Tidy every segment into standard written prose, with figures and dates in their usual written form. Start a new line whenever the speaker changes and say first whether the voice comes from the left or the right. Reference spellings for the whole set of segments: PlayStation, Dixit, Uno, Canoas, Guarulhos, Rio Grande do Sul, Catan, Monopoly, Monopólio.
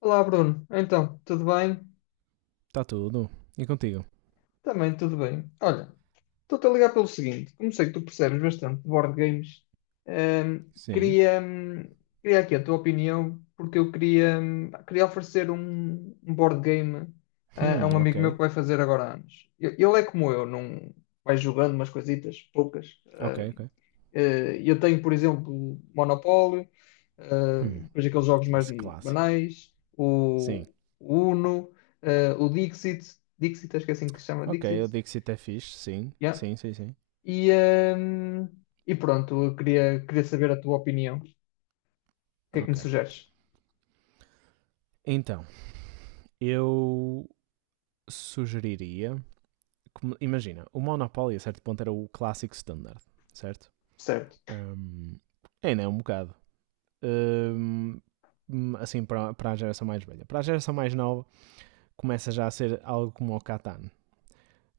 left: Olá, Bruno. Então, tudo bem?
right: Está tudo. E contigo?
left: Também tudo bem. Olha, estou-te a ligar pelo seguinte, como sei que tu percebes bastante de board games,
right: Sim.
left: queria, queria aqui a tua opinião, porque eu queria, queria oferecer um board game a um
right: Ok.
left: amigo meu que vai fazer agora anos. Ele é como eu, não vai jogando umas coisitas, poucas.
right: Ok, ok.
left: Eu tenho, por exemplo, Monopólio,
right: Hum,
left: depois aqueles jogos mais
right: esse clássico.
left: banais,
right: Sim.
left: o Uno, o Dixit, Dixit, acho que é assim que se chama,
right: Ok, eu
left: Dixit.
right: digo se até fixe. Sim,
left: Yeah.
right: sim, sim, sim.
left: E, hum, e pronto, eu queria, queria saber a tua opinião. O que é que me
right: Ok.
left: sugeres?
right: Então, eu sugeriria. Imagina, o Monopoly a certo ponto era o clássico standard, certo?
left: Certo.
right: Hum, ainda é um bocado. Hum, assim, para a geração mais velha. Para a geração mais nova, começa já a ser algo como o Catan,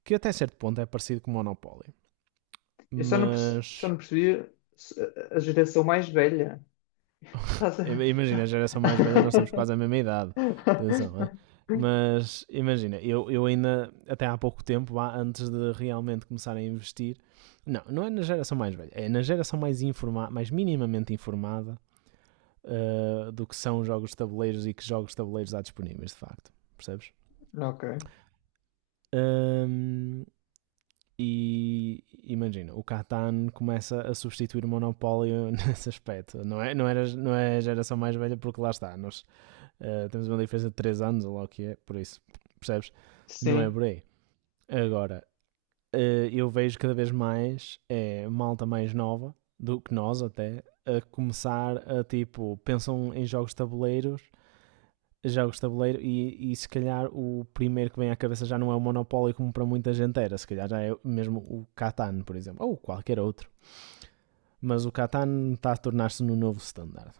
right: que até certo ponto é parecido com o Monopoly,
left: Eu só não, só
right: mas...
left: não percebi a geração mais velha. Estás a.
right: Imagina, a geração mais velha, nós temos quase a mesma idade. Atenção, é? Mas imagina, eu ainda, até há pouco tempo, antes de realmente começar a investir, não, não é na geração mais velha, é na geração mais informada, mais minimamente informada, do que são jogos de tabuleiros e que jogos de tabuleiros há disponíveis, de facto. Percebes?
left: Ok.
right: Um, e imagina, o Catan começa a substituir o Monopólio nesse aspecto. Não é, não, era, não é a geração mais velha, porque lá está, nós. Temos uma diferença de 3 anos, ou lá o que é, por isso, percebes? Não é
left: Sim.
right: por aí. Agora, eu vejo cada vez mais é malta mais nova do que nós até a começar a tipo, pensam em jogos de tabuleiros, jogos de tabuleiro e se calhar o primeiro que vem à cabeça já não é o Monopólio como para muita gente era, se calhar já é mesmo o Catan, por exemplo, ou qualquer outro. Mas o Catan está a tornar-se no novo standard.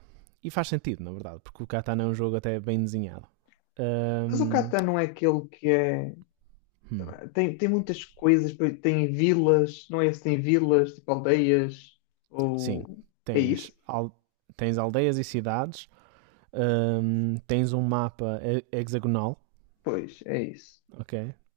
right: E faz sentido, na verdade, porque o Catan é um jogo até bem desenhado.
left: Mas o
right: Ahm,
left: Catan não é aquele que é.
right: Hum,
left: Tem, tem muitas coisas, pois tem vilas, não é se tem vilas, tipo aldeias,
right: Sim,
left: ou é
right: tens,
left: isso?
right: al- tens aldeias e cidades, tens um mapa hexagonal,
left: Pois, é isso.
right: ok?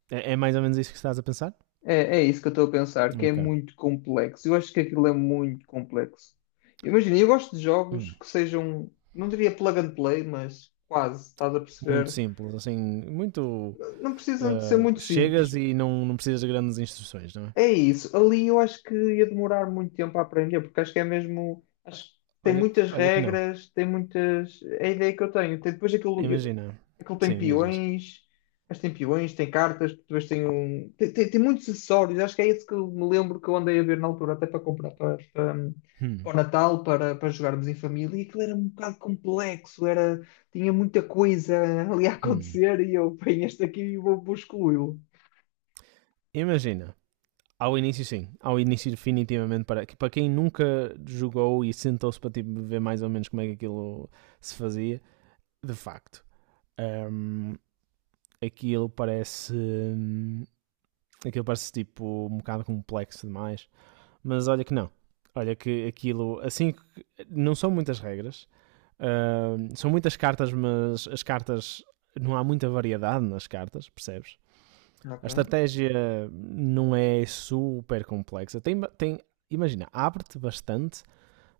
right: É mais ou menos isso que estás a pensar?
left: É, é isso que eu estou a pensar, que é
right: Ok.
left: muito complexo. Eu acho que aquilo é muito complexo. Imagina, eu gosto de jogos
right: Hum,
left: que sejam, não diria plug and play, mas quase, estás a
right: Muito
left: perceber?
right: simples, assim, muito.
left: Não precisam de ser
right: ah,
left: muito simples.
right: chegas e não, não precisas de grandes instruções, não é?
left: É isso. Ali eu acho que ia demorar muito tempo a aprender, porque acho que é mesmo. Acho que tem
right: Olha,
left: muitas
right: olha que não.
left: regras, tem muitas. É a ideia que eu tenho. Tem depois aquilo.
right: Imagina.
left: Aquilo tem
right: Sim, diz, diz.
left: peões, mas tem peões, tem cartas, depois tem um. Tem, tem muitos acessórios, acho que é esse que eu me lembro que eu andei a ver na altura, até para comprar para, para, para
right: Hum,
left: o Natal, para, para jogarmos em família, e aquilo era um bocado complexo, era, tinha muita coisa ali a
right: hum.
left: acontecer e eu ponho este aqui e vou, vou excluí-lo.
right: Imagina. Ao início, sim. Ao início, definitivamente, para quem nunca jogou e sentou-se para tipo ver mais ou menos como é que aquilo se fazia, de facto. Um, aquilo parece. hum, aquilo parece tipo um bocado complexo demais. Mas olha que não. Olha que aquilo. Assim. Não são muitas regras. São muitas cartas, mas as cartas. Não há muita variedade nas cartas, percebes? A
left: Ok.
right: estratégia não é super complexa. Tem, tem, imagina, abre-te bastante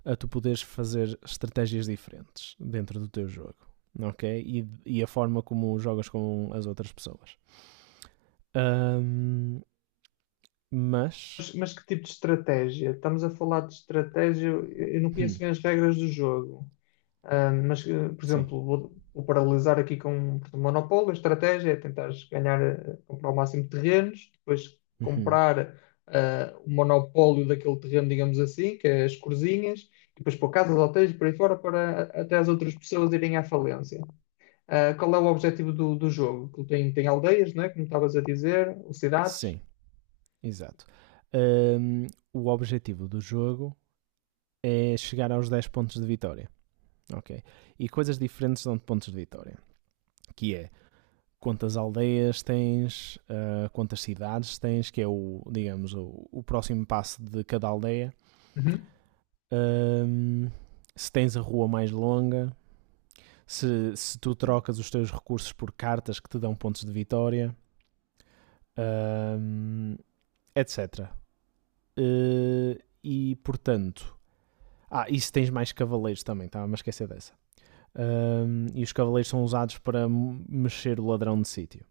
right: a tu poderes fazer estratégias diferentes dentro do teu jogo, ok? E a forma como jogas com as outras pessoas. Ahm, mas,
left: Mas que tipo de estratégia? Estamos a falar de estratégia, eu não conheço
right: hum,
left: bem as regras do jogo. Ah, mas, por
right: sim,
left: exemplo, vou, vou paralelizar aqui com portanto, monopólio, a estratégia é tentar ganhar, comprar o máximo de terrenos, depois
right: uhum,
left: comprar o monopólio daquele terreno, digamos assim, que é as corzinhas, e depois pôr casas, hotéis e por aí fora, para até as outras pessoas irem à falência. Ah, qual é o objetivo do, do jogo? Que tem, tem aldeias, né? Como estavas a dizer, ou cidades.
right: sim, exato. Ahm, o objetivo do jogo é chegar aos 10 pontos de vitória, ok? E coisas diferentes dão-te pontos de vitória, que é quantas aldeias tens, quantas cidades tens, que é o próximo passo de cada aldeia,
left: Uhum.
right: hum, se tens a rua mais longa, se tu trocas os teus recursos por cartas que te dão pontos de vitória, hum, etc. E portanto, e se tens mais cavaleiros também, estava-me a esquecer dessa. E os cavaleiros são usados para mexer o ladrão de sítio.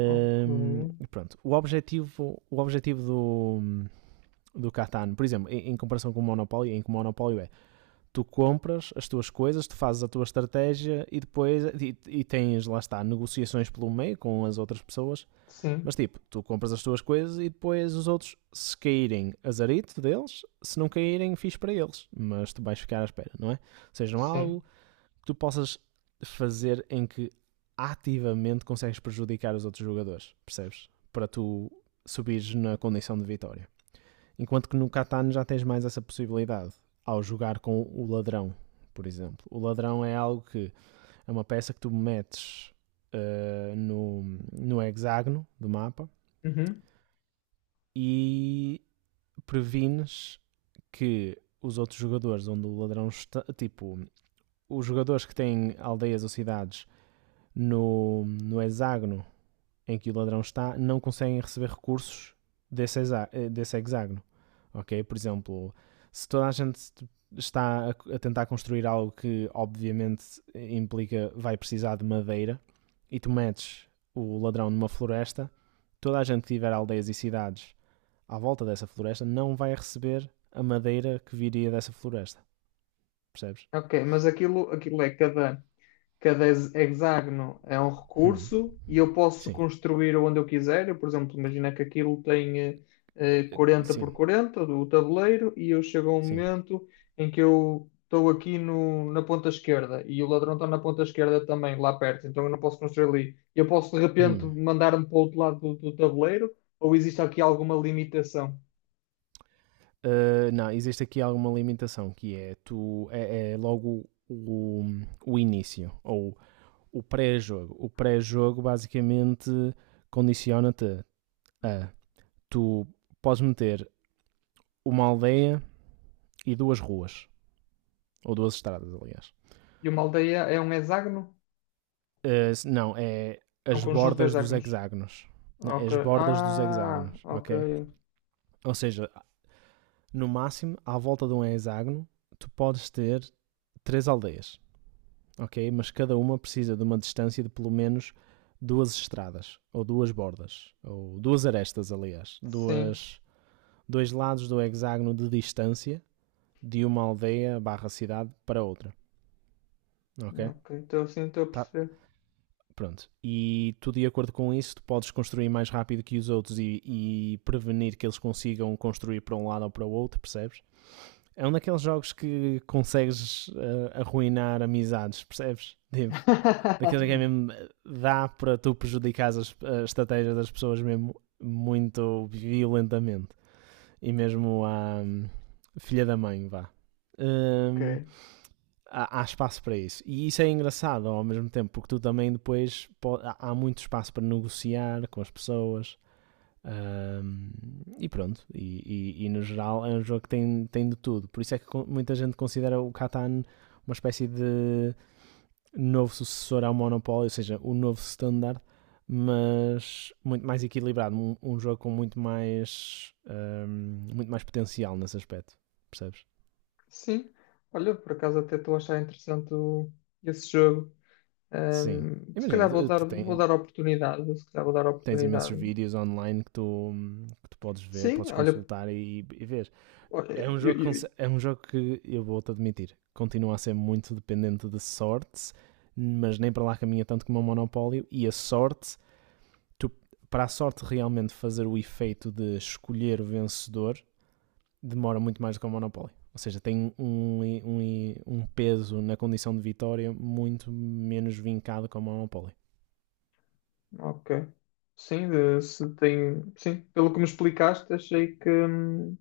left: Ok.
right: pronto, o objetivo do Catan, por exemplo, em comparação com o Monopólio, em que o Monopólio é tu compras as tuas coisas, tu fazes a tua estratégia e depois e tens, lá está, negociações pelo meio com as outras pessoas. Mas
left: Sim,
right: tipo, tu compras as tuas coisas e depois os outros, se caírem, azarito deles, se não caírem, fiz para eles. Mas tu vais ficar à espera, não é? Ou seja, não há algo
left: sim.
right: que tu possas fazer em que ativamente consegues prejudicar os outros jogadores, percebes? Para tu subires na condição de vitória. Enquanto que no Catano já tens mais essa possibilidade ao jogar com o ladrão, por exemplo. O ladrão é algo que é uma peça que tu metes, eh, no, no hexágono do mapa
left: Uhum.
right: e prevines que os outros jogadores onde o ladrão está, tipo, os jogadores que têm aldeias ou cidades no hexágono em que o ladrão está não conseguem receber recursos desse, desse hexágono. Ok? Por exemplo, se toda a gente está a tentar construir algo que obviamente implica vai precisar de madeira e tu metes o ladrão numa floresta, toda a gente que tiver aldeias e cidades à volta dessa floresta não vai receber a madeira que viria dessa floresta, percebes?
left: Ok, mas aquilo, aquilo é cada. Cada hexágono é um
right: Hum,
left: recurso e eu posso
right: sim,
left: construir onde eu quiser. Eu, por exemplo, imagina que aquilo tem 40 por
right: sim,
left: 40 do tabuleiro e eu chego a um
right: sim.
left: momento em que eu estou aqui no, na ponta esquerda e o ladrão está na ponta esquerda também, lá perto, então eu não posso construir ali. Eu posso de repente
right: Hum.
left: mandar-me para o outro lado do, do tabuleiro ou existe aqui alguma limitação?
right: Não, existe aqui alguma limitação que é tu é logo o início ou o pré-jogo. O pré-jogo basicamente condiciona-te a tu podes meter uma aldeia e duas ruas, ou duas estradas, aliás.
left: E uma aldeia é um hexágono?
right: Não, é
left: É um
right: as
left: conjunto de
right: bordas dos
left: hexágonos.
right: hexágonos. Não, é
left: Ok.
right: as bordas dos
left: Ah,
right: hexágonos,
left: ok.
right: ok? Ou seja, no máximo, à volta de um hexágono, tu podes ter três aldeias, ok? Mas cada uma precisa de uma distância de pelo menos duas estradas, ou duas bordas, ou duas arestas, aliás,
left: Sim.
right: duas, dois lados do hexágono de distância de uma aldeia barra cidade para outra. Ok?
left: Ok, então sim, estou a
right: Tá.
left: perceber.
right: Pronto. E tu, de acordo com isso, tu podes construir mais rápido que os outros e prevenir que eles consigam construir para um lado ou para o outro, percebes? É um daqueles jogos que consegues, arruinar amizades, percebes? Tipo, daqueles em que é mesmo. Dá para tu prejudicar as estratégias das pessoas mesmo muito violentamente. E mesmo à, filha da mãe, vá.
left: Ok,
right: Hum, Há espaço para isso. E isso é engraçado ao mesmo tempo, porque tu também depois muito espaço para negociar com as pessoas. hum, e pronto, e no geral é um jogo que tem de tudo. Por isso é que muita gente considera o Catan uma espécie de novo sucessor ao Monopólio, ou seja, o novo standard, mas muito mais equilibrado, um jogo com muito mais potencial nesse aspecto, percebes?
left: sim. Olha, por acaso até estou a achar interessante esse jogo.
right: Sim.
left: Se
right: Imagina,
left: calhar
right: tu,
left: vou dar oportunidade. Se calhar vou dar
right: tens imensos
left: oportunidade.
right: vídeos online que tu podes ver,
left: Sim,
right: podes
left: olha,
right: consultar e ver.
left: olha,
right: É um, jogo, que
left: eu-
right: é um jogo que, eu vou-te admitir, continua a ser muito dependente de sorte, mas nem para lá caminha tanto como o Monopólio, e a sorte tu, para a sorte realmente fazer o efeito de escolher o vencedor, demora muito mais do que o Monopoly. Ou seja, tem um peso na condição de vitória muito menos vincado que o Monopoly.
left: ok. Sim, se tem, sim, pelo que me explicaste, achei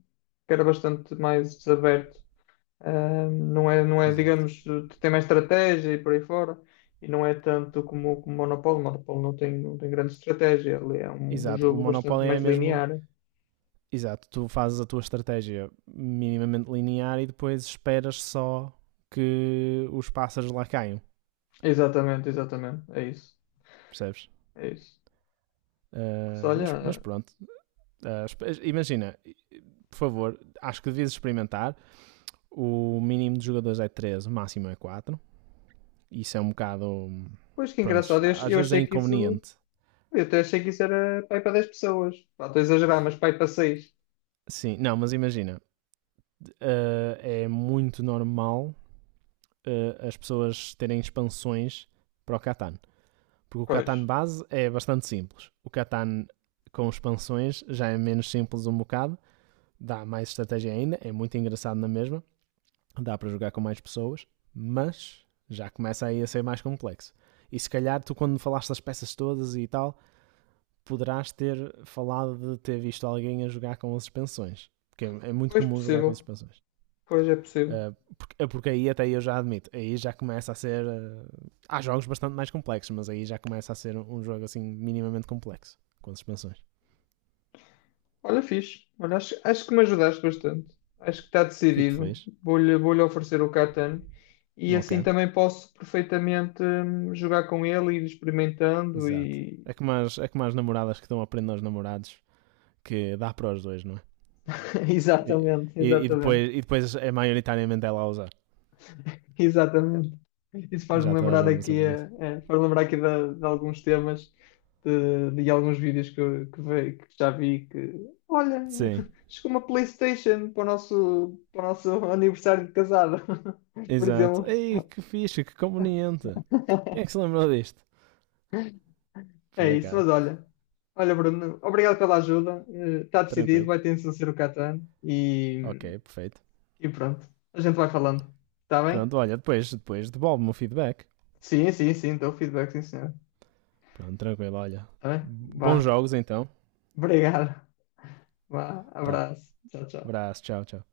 left: que era bastante mais desaberto. Não é, não é,
right: Exato.
left: digamos, tu tem mais estratégia e por aí fora, e não é tanto como o Monopólio. O Monopólio não tem, não tem grande estratégia, ele é um, um
right: Exato. O
left: jogo bastante
right: Monopoly é
left: mais
right: mesmo.
left: linear.
right: Exato. Tu fazes a tua estratégia minimamente linear e depois esperas só que os pássaros lá caiam.
left: Exatamente, exatamente, é isso,
right: Percebes?
left: é isso. Mas
right: Mas
left: olha,
right: pronto. Imagina, por favor, acho que devias experimentar. O mínimo de jogadores é 3, o máximo é 4. Isso é um bocado.
left: pois que
right: Pronto,
left: engraçado,
right: às
left: eu
right: vezes é
left: achei que isso,
right: inconveniente.
left: eu até achei que isso era pai para 10 pessoas. Pá, estou a exagerar, mas pai para seis.
right: Sim, não, mas imagina, é muito normal, as pessoas terem expansões para o Catan. Porque o
left: Pois,
right: Catan base é bastante simples. O Catan com expansões já é menos simples um bocado, dá mais estratégia ainda, é muito engraçado na mesma, dá para jogar com mais pessoas, mas já começa aí a ser mais complexo. E se calhar tu quando falaste das peças todas e tal, poderás ter falado de ter visto alguém a jogar com as suspensões. Porque é muito
left: pois
right: comum jogar com as
left: possível,
right: suspensões.
left: pois é possível.
right: Porque aí até eu já admito, aí já começa a ser. Há jogos bastante mais complexos, mas aí já começa a ser um jogo assim minimamente complexo, com as suspensões.
left: Olha, fixe. Olha, acho, acho que me ajudaste bastante. Acho que está
right: Fico
left: decidido.
right: feliz.
left: Vou-lhe oferecer o Catan e
right: Ok,
left: assim também posso perfeitamente jogar com ele e ir experimentando
right: exato.
left: e...
right: É como as namoradas que estão a prender aos namorados, que dá para os dois, não é? E,
left: Exatamente,
right: e
left: exatamente,
right: depois, é maioritariamente ela a usar.
left: exatamente. Isso faz-me
right: Já toda a
left: lembrar
right: gente passa
left: aqui,
right: por isso.
left: faz-me lembrar aqui de alguns temas, de alguns vídeos que, que, que já vi que, olha,
right: Sim.
left: chegou uma PlayStation para o nosso aniversário de casado, por
right: Exato.
left: exemplo.
right: Ei, que fixe, que conveniente. Quem é que se lembrou disto?
left: É
right: Por
left: isso,
right: acaso.
left: mas olha, olha, Bruno, obrigado pela ajuda. Está decidido,
right: Tranquilo.
left: vai ter de ser o Catan
right: Ok, perfeito.
left: e pronto, a gente vai falando. Está bem?
right: Pronto, olha, depois devolve-me o feedback.
left: Sim, sim, sim, dou feedback, sim, senhor.
right: Pronto, tranquilo, olha.
left: Está bem?
right: Bons
left: Vá.
right: jogos então.
left: Obrigado. Vá.
right: Tá.
left: Abraço. Tchau, tchau.
right: Abraço, tchau, tchau.